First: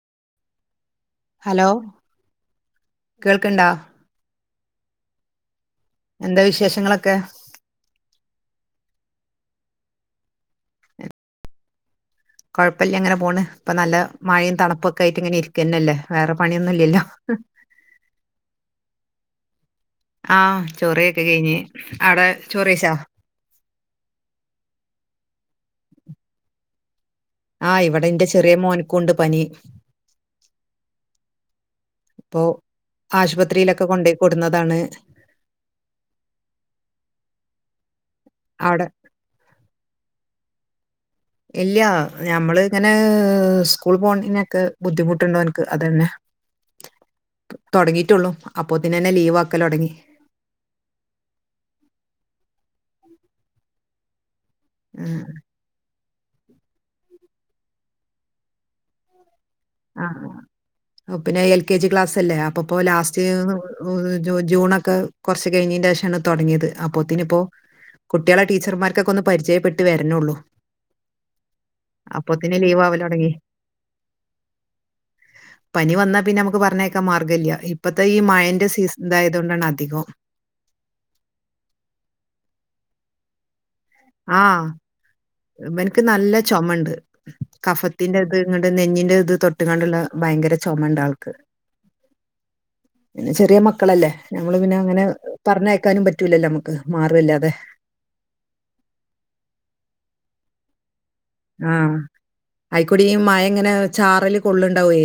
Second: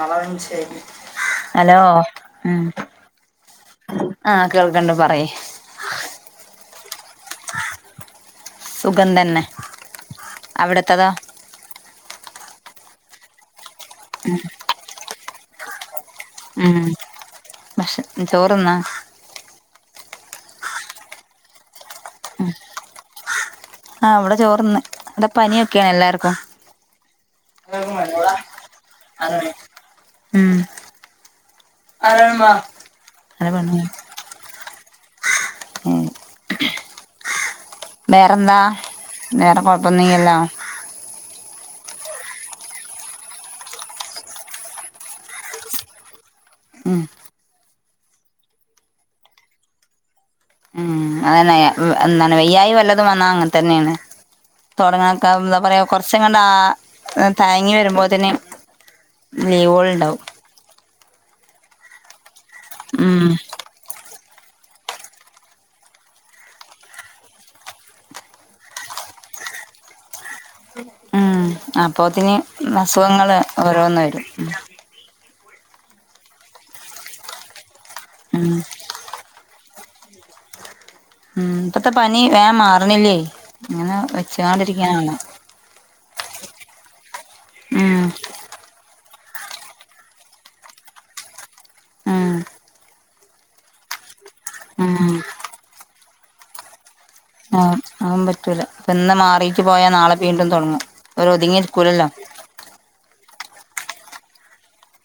ആളെ മൻസിലായില്ലേ ഹലോ ഉം കേൾക്ക്ണ്ടാ ആഹ് കേൾക്ക്ണ്ട് പറി എന്താ വിശേഷങ്ങളൊക്കെ സുഖം തന്നെ അവിടുത്തത്തോ കൊഴപ്പല്ല ഇങ്ങനെ പോണ് ഇപ്പൊ നല്ല മഴയും തണുപ്പോക്കെയിട്ട് ഇങ്ങനെ ഇരി ക്കന്നല്ലേ വേറെ ഉം പണിയൊന്നുംല്ലല്ലോ ഭക്ഷ ചോറ്ന്നാ ആഹ് ചോറെയൊക്കെ കഴിഞ്ഞ് അവ്ടെ ചോറെയ്ച്ചോ ആഹ് ഇവ്ടെ ചോറ്ന്ന് ഇവിടെ പനിയൊക്കെയാണ് എല്ലാർക്കും ആഹ് ഉം ഇവിടെ ഇന്റെ ചെറിയ മോൻക്കുണ്ട് പനി ഉം ഇപ്പോ പെണ്ണ് ആശുപത്രിയിലൊക്കെ കൊണ്ടോയി കൊടുന്നതാണ് ഏഹ് വേറെന്താ അവിടെ വേറെ കൊഴപ്പൊന്നുല്ല ല്ലോ ഇല്ല ഞമ്മള് ഇങ്ങനെ സ്കൂൾ പോണിനൊക്കെ ബുദ്ധിമുട്ടുണ്ട് ഓൻക്ക് അതന്നെ ഉം തോടങ്ങിട്ടുള്ളൂ അപ്പൊത്ത്നെന്നെ ലീവ് ആക്കൽ തോടങ്ങി ഉം അതന്നെ എന്താണ് വയ്യായി വല്ലതും വന്നാ അങ്ങൻ തന്നെയാണ് ആഹ് തുടങ്ങാക്കാ എന്താ പറയാ കുറച്ചങ്ങണ്ട് ആഹ് തയങ്ങി വരുമ്പോത്ത്ന് ലീവളുണ്ടാവും ആഹ് പിന്നെ എൽ കെ ജി ക്ലാസ് അല്ലേ അപ്പൊപ്പോ ലാസ്റ്റ് ഉം ജൂ ജൂണൊക്കെ കൊർച് കഴിഞ്ഞിന്റെശാണ് തോടങ്ങിയത് അപ്പൊത്തിനിപ്പോ കുട്ട്യാളെ ടീച്ചർമാര്ക്കൊക്കെ ഒന്ന് പരിചയപ്പെട്ട് വർണോള്ളൂ ഉം അപ്പോത്തിന് ലീവ് ആവൽ തുടങ്ങി അസുഖങ്ങള് ഓരോന്ന് വരും പനി വന്നാ പിന്നെ നമുക്ക് പറഞ്ഞേക്കാൻ മാർഗല്ല ഇപ്പത്തെ ഈ ഉം മഴന്റെ സീസൺ ഇതായത് കൊണ്ടാണ് അധികം ഉം ഇപ്പത്തെ പനി വേം മാറണില്ലേ ഇങ്ങനെ വെച്ചോണ്ടിരിക്കാനാണ് ഇവൻക്ക് നല്ല ചോമണ്ട് ഉം കഫത്തിന്റെ ഇത് ഇങ്ങട്ട് നെഞ്ഞിന്റെ ഇത് തൊട്ട്ങ്ങാണ്ടുള്ള ഭയങ്കര ചൊമണ്ട് ആൾക്ക് ആഹ് പിന്നെ ചെറിയ മക്കളല്ലേ. ഞമ്മള് പിന്നെ അങ്ങനെ ഉം പറഞ്ഞയക്കാനും പറ്റൂലല്ലോ നമ്മക്ക്. മാറു അല്ലാ ആഹ് അഹോന്നും പറ്റൂല. ഇപ്പൊ ഇന്ന് മാറീട്ട് പോയാ നാളെ വീണ്ടും തോട്ങ്ങും. ആഹ്. അയിക്കൂടി ഈ മഴ ഇങ്ങനെ ചാറല് കൊള്ള്ണ്ടാവേ.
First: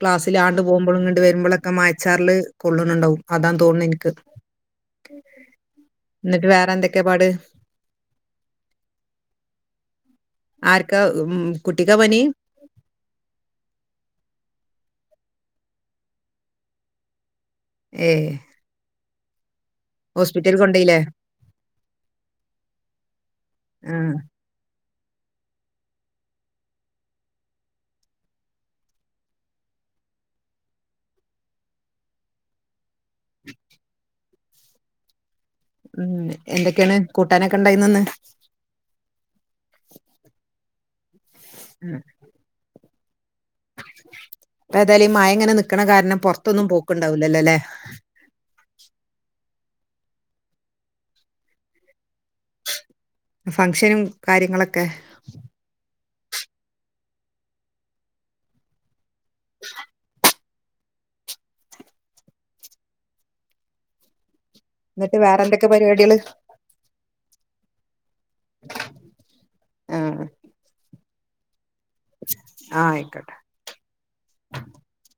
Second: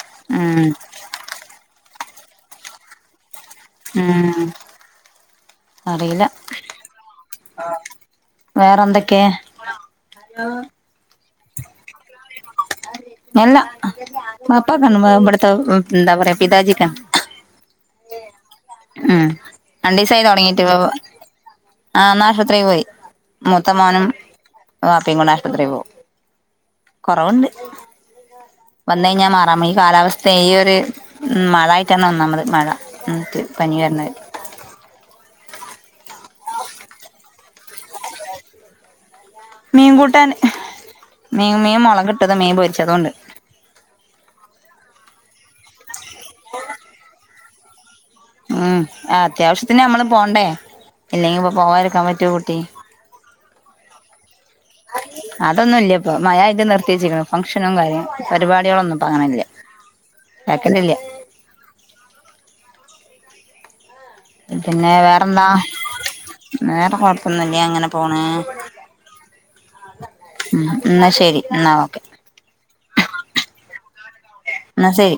ക്ലാസ്സിലാണ്ട് ഉം പോകുമ്പളും ഇങ്ങണ്ട് വരുമ്പളൊക്കെ മഴച്ചാറൽ കൊള്ള്ണ് ണ്ടാവും. അതാണ് തോൺണ് ഇൻക്ക്. ഉം ഇന്നട്ട് വേറെ എന്തൊക്കെയാ പാട്? വേറെ എന്തൊക്കെ? ആര്ക്കാ മ് കുട്ടിക്കാ പനി എല്ലാ വാപ്പക്കാണ് ഏഹ് ഇവട്ത്തെ എന്താ പറയാ പിതാജിക്കാണ് ഏഹ് ആഹ് രണ്ടീസായി തൊടങ്ങിട്ട് വെ വ് കൊണ്ടോയില്ലേ ആഹ്. ന്ന് ആശ്പത്രീ പോയി ആ മൂത്തമോനും വാപ്പി കൂടെ ആശുപത്രി പോവും. കൊറവ്ണ്ട്. വന്ന് കഴിഞ്ഞാ മാറാമെ. ഈ കാലാവസ്ഥയെ. ഈ ഒരു മഴായിട്ടാണ് ഒന്നാമത്. മഴ മ്മ് ട്ട് പനി വര്നത്. മ്മ്ഹ്. എന്തക്കെണ് കൂട്ടാനൊക്കെണ്ടായ്ന്നത് ന്ന്? മീൻ കൂട്ടാൻ ഹ്. മീൻ മീൻ മൊളകിട്ടത് മീൻ പൊരിച്ചതൂണ്ട്. പ്പ ഏതായാലു ഈ മഴ ഇങ്ങനെ നിക്ക്ണ കാരണം പുറത്തൊന്നും പോക്ക്ണ്ടാവുലല്ലോല്ലേ. മ്ഹ്. ആഹ് അത്യാവശ്യത്തിന് നമ്മള് പോണ്ടേ എല്ലെങ്കി പ്പോ പോവാതിരിക്കാൻ പറ്റൊ കുട്ടി. ഫംഗ്ഷനും കാര്യങ്ങളൊക്കെ. അതൊന്നുല്ല്യ ഇപ്പം. മഴായിട്ട് നിർത്തി വെച്ചിക്ണ്. ഫംഗ്ഷനും കാര്യങ്ങളും പരിപാടിളൊന്നും. ഇപ്പ അങ്ങനല്ല്യ. കേക്കലില്ല്യ. പിന്നെ എന്നിട്ട് വേറെ വേറെന്താ? എന്തൊക്കെ പരിപാടികള് വേറെ കൊഴപ്പൊന്നുല്ല്യാ ഇങ്ങനെ പോണ്. ആഹ് അഹ് മ്മ് ഹ്. ഇന്നാ ശരി. ഇന്നാ ഓക്കെ. ആഹ് അയിക്കോട്ടെ. ന്നാ സെരി.